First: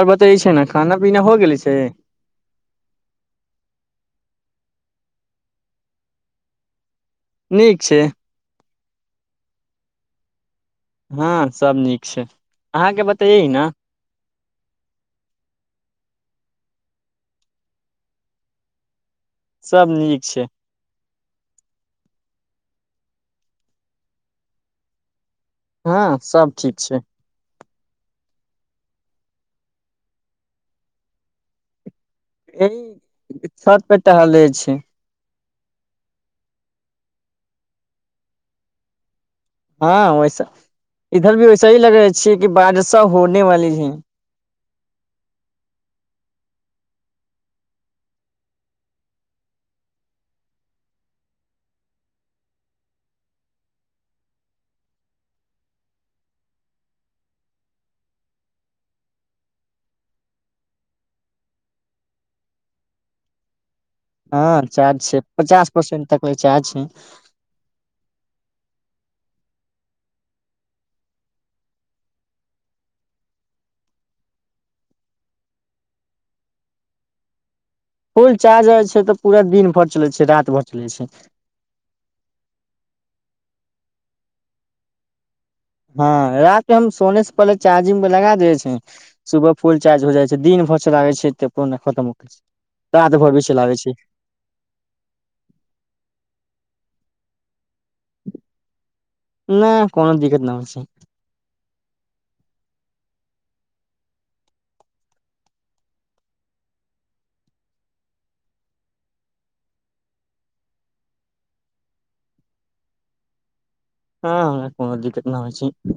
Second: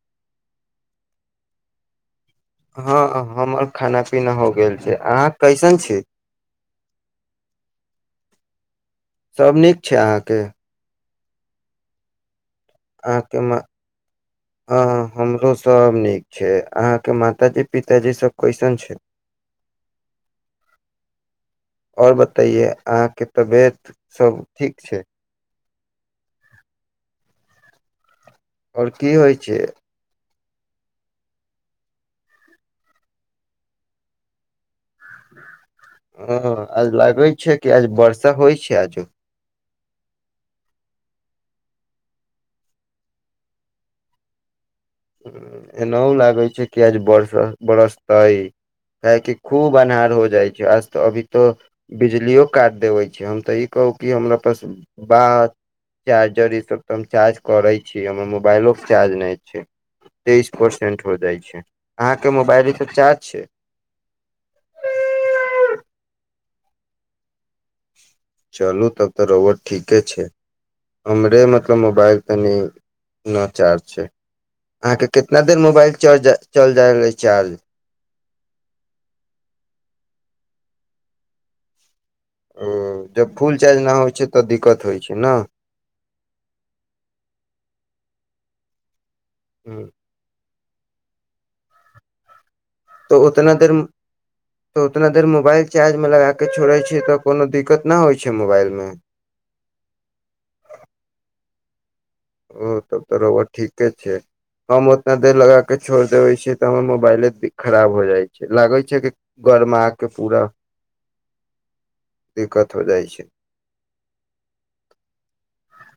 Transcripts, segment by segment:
आओर बतैईये छै न खाना पीना हो गेल छै। हँ हमर खाना पीना हो गेल छै, अहाँ कैसन छै। नीक छै। सभ नीक छै अहाँके। हँ, सब नीक छै। अहाँके बतैयई न। हँ हमरो सब नीक छै, अहाँके मातााजी-पिताजी सब कईसन छै। सभ नीक छै। आओर बतइयए, अहाँके तबियत सभ ठीक छै। हँ, सभ ठीक छै। आओर की होइ छै। ई, छत पे टहलेई छै। हँ, आज लागे छै कि आज वर्षा होइ छै आझू। हँ, वैसा इधर भी वैसा ही लग रह छियै कि बारिश होने वाली है। एनाहो लागै छै कि आज बरस बरसतै काहेकि खूब अन्हार हो जाइ छै, आज तऽ अभी तऽ बिजलिओ काटि देबै छै, हम तऽ ई कहू कि हमरा पास ब चार्जर ईसभ तऽ हम चार्ज करै छी हमर मोबाइलो के चार्ज नहि छै। तेइस परसेंट हो जाइ छै, अहाँके मोबाइल ईसब चार्ज छै। हँ, चार्ज छै, पचास परसेंट तक ल चार्ज छै। चलू तब तऽ रोउवा ठीके छै, हमरे मतलब मोबाइल तनि न चार्ज छै, अहाँके कितना देर मोबाइल चल जा चल जाय रहलै चार्ज। फूल चार्जइ छै तऽ पूरा दिन भरि चलै छै, रात भर चलै छै। ह्म्म, जब फुल चार्ज नहि होइ छै तऽ दिक्कत होइत छै न। हँ रात के हम सोने से पहिले चार्जिंग पर लगा दे छै सुबह फूल चार्ज हो जाइ छै दिन भर लागै छै पू खतम होैके छै। रात तो भर भी उतना देर, चलाबै छै त उतना देर मोबाइल चार्ज मे लगा के छोड़े छै। तऽ कोनो दिक्कत न होइ छै मोबाइल मे नहि कोनो दिक्कत नहि हो छै। ओ तब तऽ रउवा ठीके छै, हम उतना देर लगा कऽ छोड़ देबै छियै तऽ हमर मोबाइले खराब हो जाइ छै लागै छै कि गर्मा के पूरा दिक्कत हो जाइ छै। हँ, कोनो दिक्कत नहि होइ छै।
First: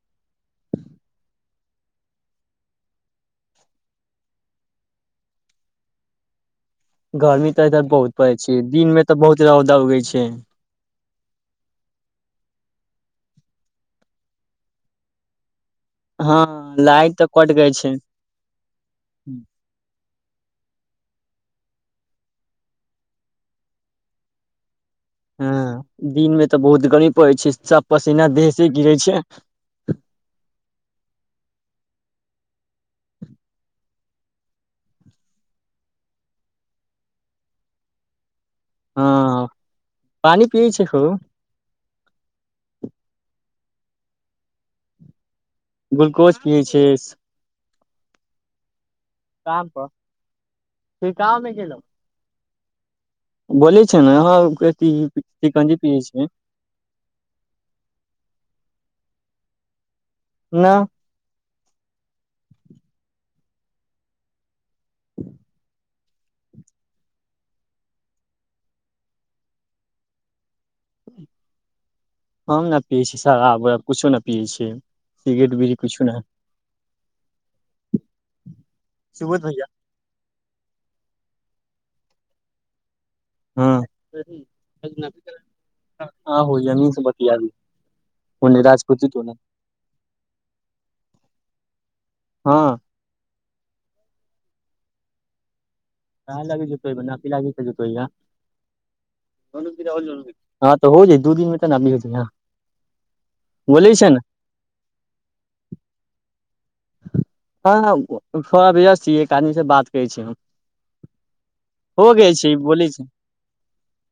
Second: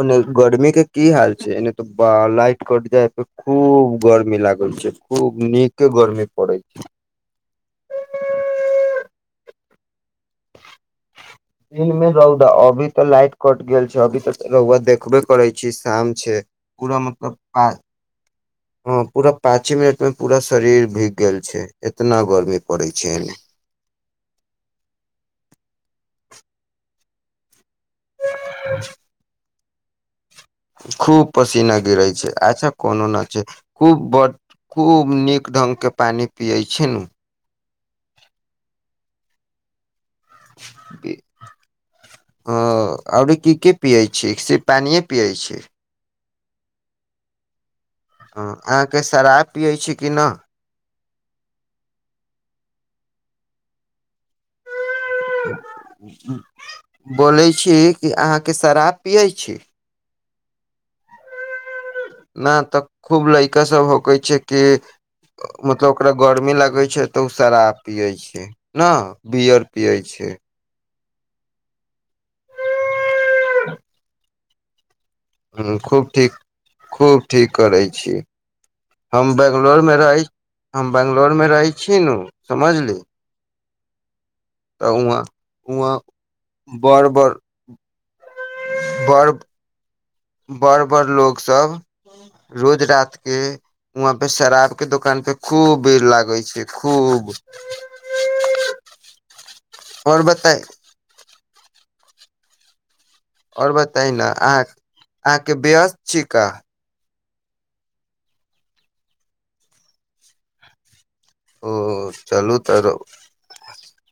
ओने गर्मी के की हाल छै, एने ते लाइट कट जाय पे खूब गर्मी लागल छै खूब नीके गर्मी पड़े छै। गर्मी इ इधर बहुत पैडे छी दिन मे तऽ बहुत तवी छै। दिन में रउरा अभी तऽ लाइट कट गेल छै, अभी तऽ रौआ देखबे करै छै। शाम छै, हँ पूरा लाइट तऽ कट गै छै मतलब पूरा पाँचे मिनट मे पूरा शरीर भी गेल छै, इतना गर्मी पड़ै छै एने। हँ, दिन मे तऽ बहुत गमी पड़ैत छै पसीना देह से गिरे छै। खूब पसीना गिरै छै, अच्छा कोनो नहि छै, खूब ब खूब नीक ढङ्गके पानि पियै छै न। हँ पानी पियै छै खूब ह, आओर कि के पिये छी, सिर्फ पानिे पिये छी। ग्लूकोज पिया छै। ह, अहाँके शराब काम पियै पर छी कि नहि। छिड़काव बोली छै न बोलै छी कि अहाँके शराब पियै छै। ना। न तऽ खूब लईका सब होकै छै के मतलब ओरा गर्मी लगे छै तऽ ओ शराब पियै छै, न बियर पियै छै। हम नहि पियै छियै शराब औरब कछो नहि पियै छै। खूब ठीक खूब ठीक करै छी, हम सुबोध भैया बेंगलौर मे रही हम बंगलोर मे रहै छी न समझली हु तऽ उहा ऊहा आहो जमीन से बर बर बतियाबी ओने राजपूती बड़, टोला बड़-बड़ लोक सब हँ रोज रात के ऊहाँ पे शराब के दुकान पे खूब भीड़ लागे छै खूब [unintelligible] और बताई [unintelligible] आओर बोलै छै बताइ ने न अहाँ अहाँके वस्त छी का हँ थोड़ा व्यस्त छियै एक आदमीसँ बात करै छी हम ओ हो गेल छै चलू तऽ बोलै छै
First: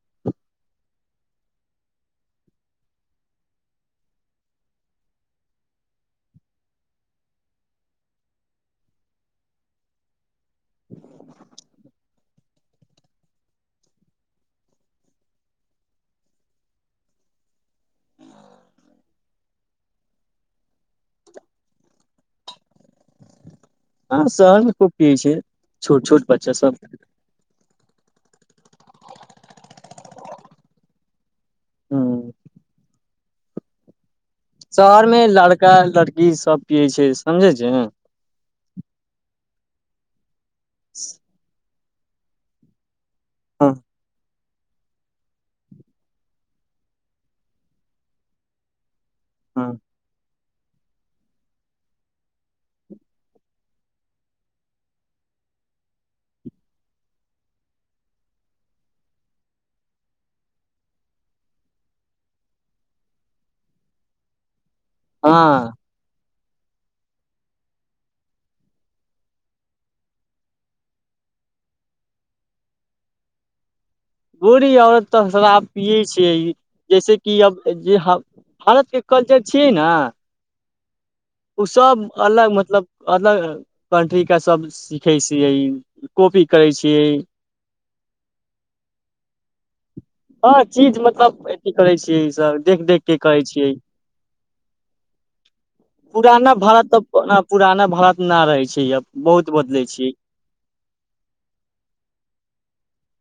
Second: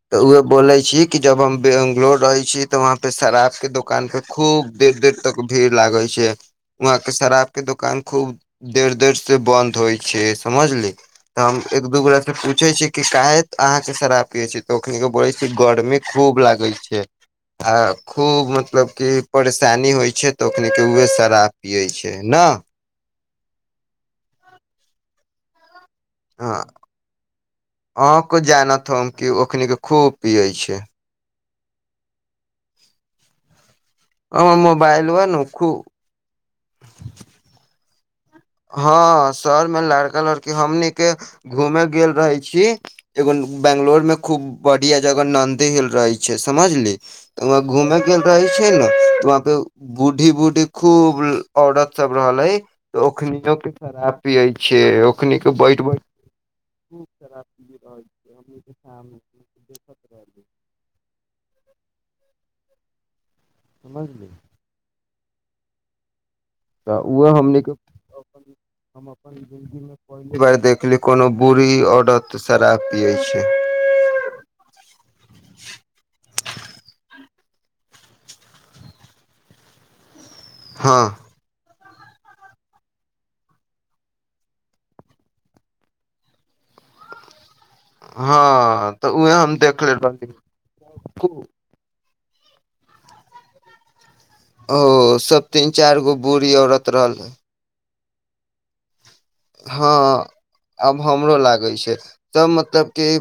तऽ उहे बोलै छी की जब हम बेंगलोर रहै छी त उहाँ शराब के दुकान पे खूब देर देर तक भीड़ लागै छै उहां के शराब के दुकान खूब देर देर से बंद होइ छै समझली तऽ हम एक- ओकरासँ पूछै छियै कि काहे अहाँके शराब पियै छी तऽ ओखनिके बोलै छी गरमी खूब लागै छै आ खूब मतलब की परेशानी होइ छै तऽ ओखनिके उएह शराब पियै छै न हँ शहरमे खूब पीयै छै छोट छोट बच्चा सब अहाँ को जानत हम की ओखनी के खूब पीयै छै हूँ हमर शहर मे मोबाइलबा ने लड़का खूब लड़की सब पीयै छै समझे छै हँ शहर मे लड़का लड़की के हमनी के घूमे गेल रहै छी एगो हँ बैंगलोरमे खूब बढ़ियाँ जगह नन्दी हिल रहै छै समझली तऽ वहाँ घूमे गेल रहै छै न वहाँ पे हँ बूढ़ी बूढ़ी खूब औरत सब रहलै [unintelligible] समझली हँ तऽ ओहो हमनीके हम अपन जिन्दगीमे पहली बार देखली कोनो बुढ़ी औरत शराब पियै छै बुढ़ी औरत तऽ शराब पियै छियै जैसेेक कि अब जे भारतके कल्चर छियै ने हँ ओसभ अलग मतलब अलग कन्ट्रीके सभ सीखै छियै कॉपी करै छियै हँ तऽ उहै हम देख हँ चीज मतलब अथी करै छियै जे सब देख देख के कहै छियै ओ सब तीन चारि गो बूढ़ी पुराना औरत भारत रहल तऽ ओना पुराना भारत न रहै छै अब बहुत बदलै छियै हँ आब हमरो लागै छै तब मतलब के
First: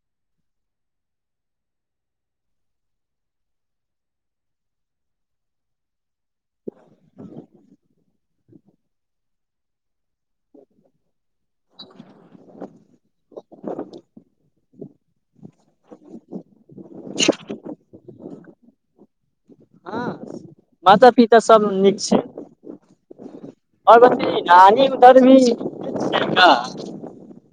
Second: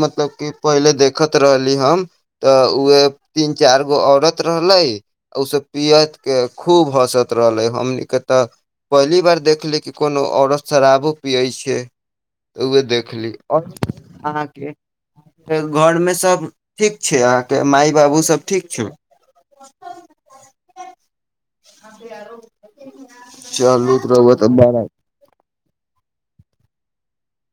मतलब क पहले देखैत रहली हम तऽ उह तीन चार गो औरत रहले पियैत के खूब हँसत रहले हमने तऽ पहली बार देखली कि कोनो औरत शराबो पियै छियै तऽ उहे देखली आओर अहाँके घरमे सब ठीक छै अहाँके माय बाबू सब ठीक छौ हँ माता पिता सब नीक छै आओर बतैयै न आनी उधर भी [unintelligible] [unintelligible]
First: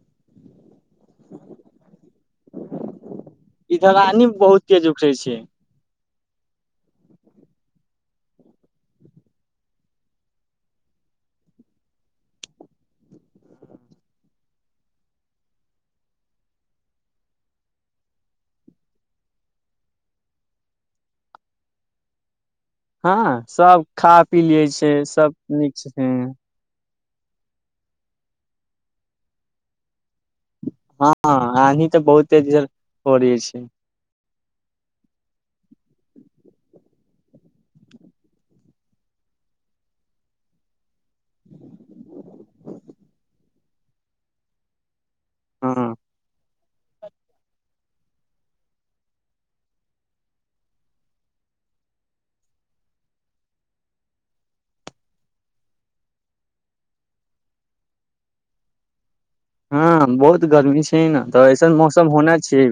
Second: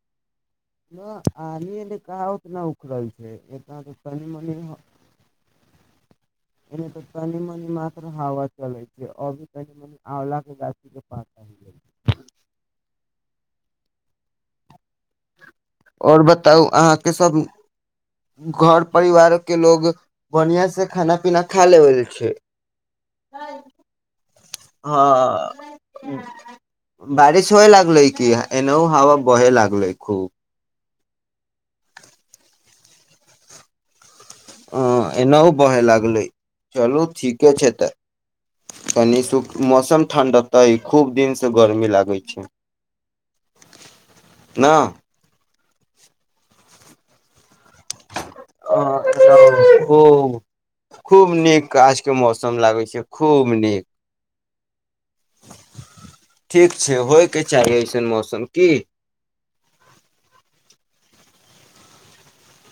न आनी एनै कहाँ ओतना उखरल छै एतना तऽ तनी मनी एने [unintelligible] [unintelligible] आओर बताउ अहाँके सभ घर परिवार के लोग बढ़िया से खाना पीना खा लेबल छै हँ सब खा पी ली छै सब नीक छथिन हँ बारिश होए लागलै कि एनहु हवा बहय लागलै खूब हँ आधी तऽ बहुते इधर हो रहल छै हँ एनाहो बहैय लागलै चलू ठीके छै तऽ कनि सुख मौसम ठणड हेतै खूब दिन से गर्मी लागै छै न हँ आ ओ खूब नीक आजके मौसम लागै छै खूब नीक ठीक छै होयके चाही एसैन मौसम की हँ बहुत गर्मी छै न तऽ ऐसन मौसम होना छै से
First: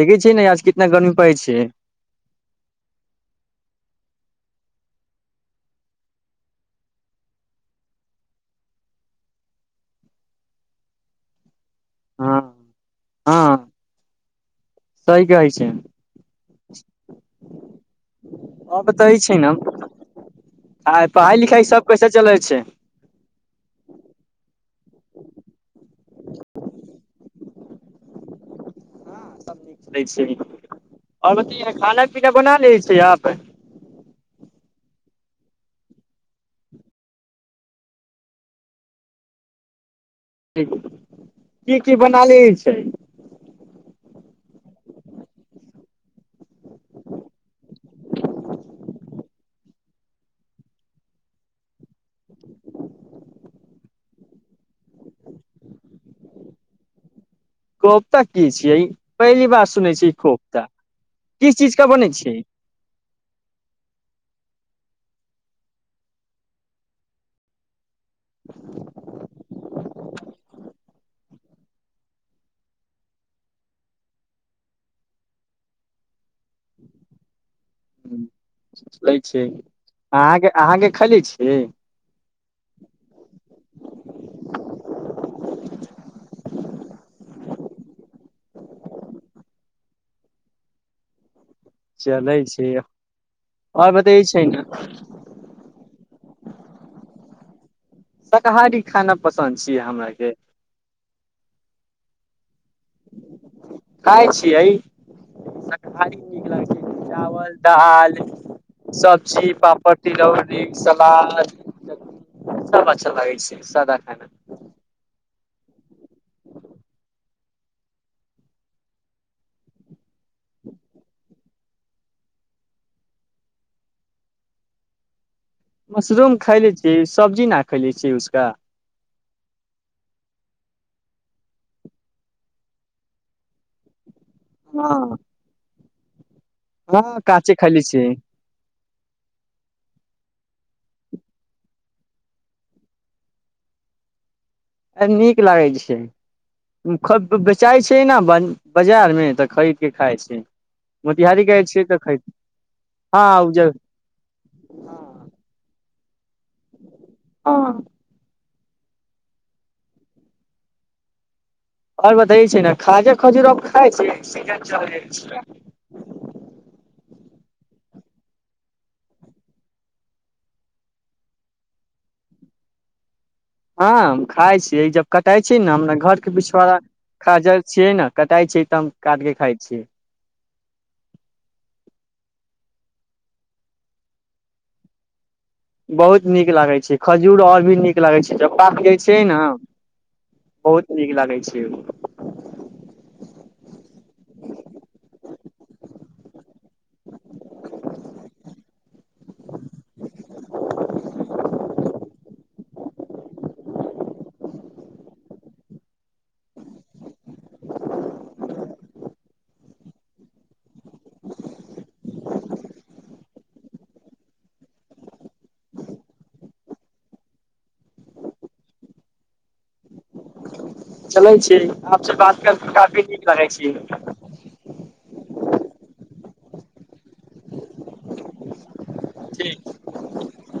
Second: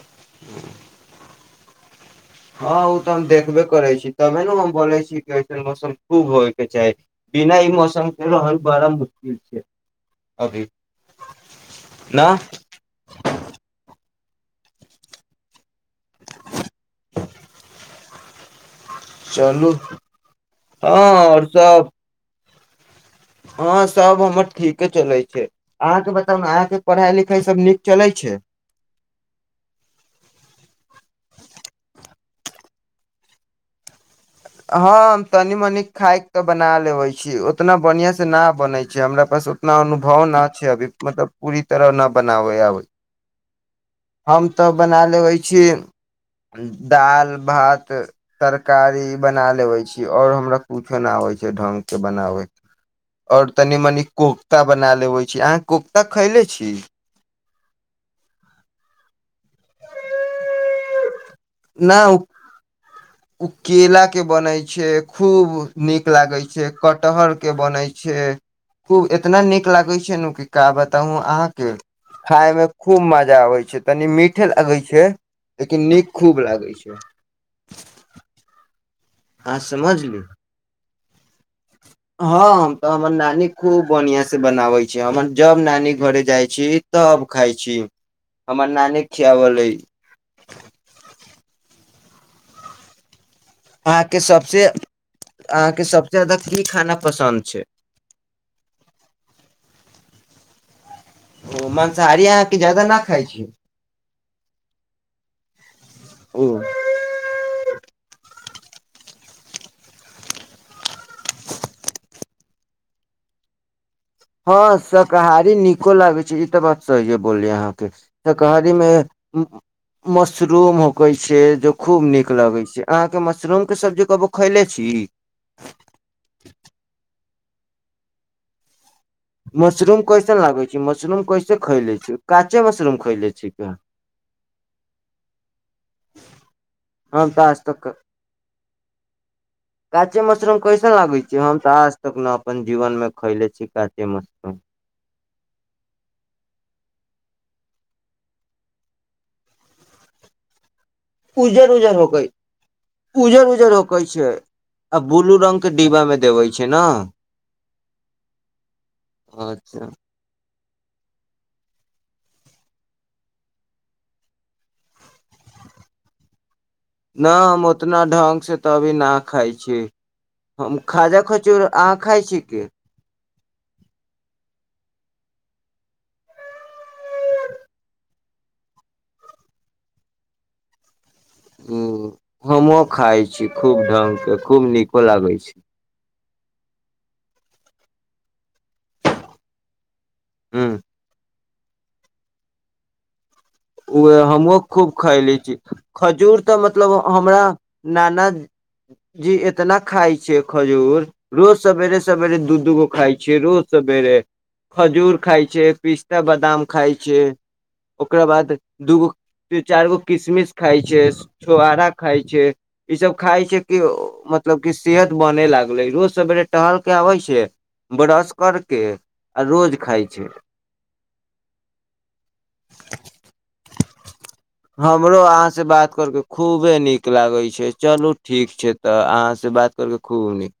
देखै छियै ने आज कितना गर्मी पड़ै छै हँ ओ तऽ हम देखबै करै छी तबे ने हम बोलै छी कि ऐसन मौसम खूब होयके चाही बिना ई मौसमके रहल बड़ा मुश्किल छै अभी न हँ हँ सही कहै छै आओर बताबै छी न चलू हँ आइ पढ़ाई आओर लिखाई सब कैसे चलै छै हँ सभ हमर ठीके चलै छै अहाँके बताउ ने अहाँके पढ़ाइ लिखाइ सभ नीक चलै छै चलै छै आओर बतैयौ न खाना पीना बना लै छै आप हँ हम तनी मनी खाइ के बना लेबै छियै उतना बढ़ियाँ से न बनै छै हमरा पास उतना अनु, - भव न छै अभी की मतलब पूरी तरह की न बना लै बनाबै छै आबै हम तऽ बना लेबै छी दालि भात तरकारी बना लेबै छी आओर हमरा कुछो न आबे छै ढंग के बनाबै आओर तनि मनी कोख्ता बना लेबै छी अहाँ कोख्ता खैले छी कोफता की छियै पहली बार सुनै छियै ई कोपता न ओ ओ केला के बनै छै खूब नीक लागे छै कटहर के बनै छै खूब एतना नीक लागे [unintelligible] खूब लागै छै लागै छै अहाँ समझली अहाँके अहाँके खयले छी हँ हम तऽ हमर नानी खूब बढ़िआं से बनाबै छै हमर जब नानी घरे जाइ छी तऽ खाय छी हमर नानी खियावल चलै छै आओर बतै अहाँके छै ने सबसे अहाँके सब ज्यादा की खाना पसन्द छै शकाहारी खाना पसन्द छियै हमराके ओ मांसहारी अहाँ खाइ छियै शाकाहारी नीक ओ लगै छै चावल दालि सब्जी पापड़ तिलौरी सलाद सब अच्छा लागै छै सादा खाना हँ से कहाय नीको लागै छै ई तऽ बात सहिये बोल अहाँ ती मशरूम होकै छै जे खूब नीक लगै छै अहाँके मशरूमके सब्जी कहबौ खैले छी मशरूम खैले छियै सब्जी न खैले छियै उसका मशरूम कैसन लागै छै मशरूम कैसे खैले छी काँचे मशरूम खैले छी प हँ ह ह काँचे खयले छियै कांचे मशरूम कैसन लागे छै हम तऽ आज तक ने अपन जीवन मे खैले छी काँचे मशरूम नीक लागै छै बेचाइ छै ने ब बाजारमे तऽ खरीद कऽ खाइ छै मोतिहारी उजर गैल छियै उजर तऽ खरीद होकै उजर उजर होकै छै आ ब्लू रंग के डिब्बा मे देबै छै ना हँ अच्छा आओर बतै छै ने खाजा खजुर खाय छै छै न हम उतना ढंगसँ तऽ अभी नहि खाइ छी हम खाजा खजूर अहाँ खाइ छी की हँ हम खाइ छियै जब कटाइ छै ने हमरा घरके पिछोड़ा खाजल छियै ने कटाइ छियै तऽ हम काट के खाइ छियै ह हमो खाय छी खूब ढंग के खूब नीको लागै छै बहुत नीक लागै छै खजूर आओर भी नीक लागै छै जब पाक गिरे छियै ह बहुत नीक लागै छै जो ओ हमहूँ खूब खयले छी खजूर तऽ मतलब हमरा नानाजी एतना खाइ छै खजूर रोज सवेरे सवेरे दू दूगो खाइ छै रोज सवेरे खजूर खाइ छै पिस्ता बादाम खाइ छै ओकरा बाद दूगो ती चारि गो किशमिश खाइ छै छोहारा खाइ छै इसभ खाइ छै की मतलब कि सेहत बनै लागलै रोज सवेरे टहल कऽ आबै छै ब्रश कर कऽ आ रोज खाइ छै चलै छी आपसे बात कर के काफी नीक लगै छी [inaudible] हमरो अहाँसे बात करके खूबे नीक लागै छै चलू ठीक छै तऽ ठीक अहाँसे बात करके खूब नीक